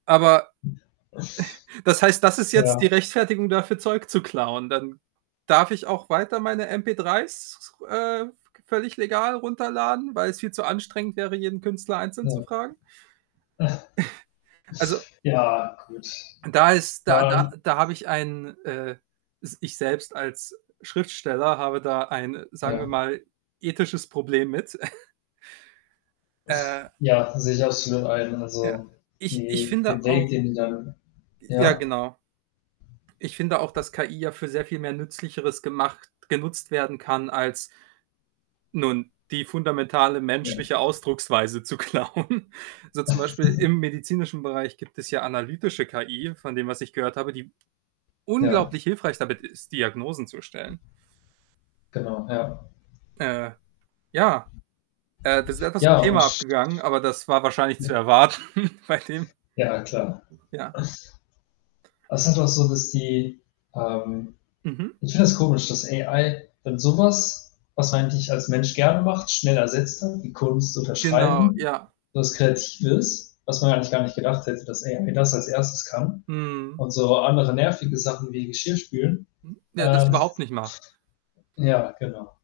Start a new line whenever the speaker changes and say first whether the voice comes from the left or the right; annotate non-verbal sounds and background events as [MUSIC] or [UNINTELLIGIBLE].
right: Aber, [SIGHS] das heißt, das ist jetzt die
left: Ja.
right: Rechtfertigung dafür, Zeug zu klauen? Dann darf ich auch weiter meine mp3's, s s ru äh, v g völlig legal runterladen, weil's viel zu anstrengend wäre, jeden Künstler einzeln
left: Ja.
right: zu fragen? [SIGHS] Also
left: [SNORTS] Ja, gut.
right: Da ist da da
left: Ähm
right: da habe ich ein, äh, s ich selbst als Schriftsteller habe da ein, sagen wir
left: Ja.
right: mal, ethisches Problem mit. [SNORTS] Äh
left: Ja, sehe ich absolut ein.
right: Ja.
left: Also,
right: Ich ich
left: die den
right: finde
left: Weg,
right: auch
left: den die dann
right: J ja
left: ja?
right: genau. Ich finde auch, dass KI ja für sehr viel mehr Nützlicheres gemacht genutzt werden kann, als nun die fundamentale
left: Ja.
right: menschliche Ausdrucksweise zu klauen. So zum Beispiel im
left: [LAUGHS]
right: medizinischen Bereich gibt es ja analytische KI von dem, was ich gehört habe, die
left: Ja.
right: unglaublich hilfreich damit ist, Diagnosen zu stellen.
left: Genau, ja.
right: Äh, ja, äh, wir sind etwas zum
left: Ja,
right: Thema
left: und
right: abgegangen, aber das war wahrscheinlich zu
left: [UNINTELLIGIBLE]
right: erwarten bei dem
left: Ja, na, klar. [SNORTS]
right: Ja.
left: Das ist auch so, dass die ähm,
right: Mhm.
left: ich finde das komisch, dass AI dann so was, was man eigentlich als Mensch gerne macht, schnell ersetzt hat, die Kunst zu
right: Genau,
left: unterschreiben,
right: ja.
left: was Kreatives, was man eigentlich gar nicht gedacht hätte, dass AI das als 1. kann
right: Mhm.
left: und so andere nervige Sachen wie Geschirrspülen,
right: Mhm. Ja, das
left: ähm
right: überhaupt nicht macht.
left: [CHUCKLES] ja, genau.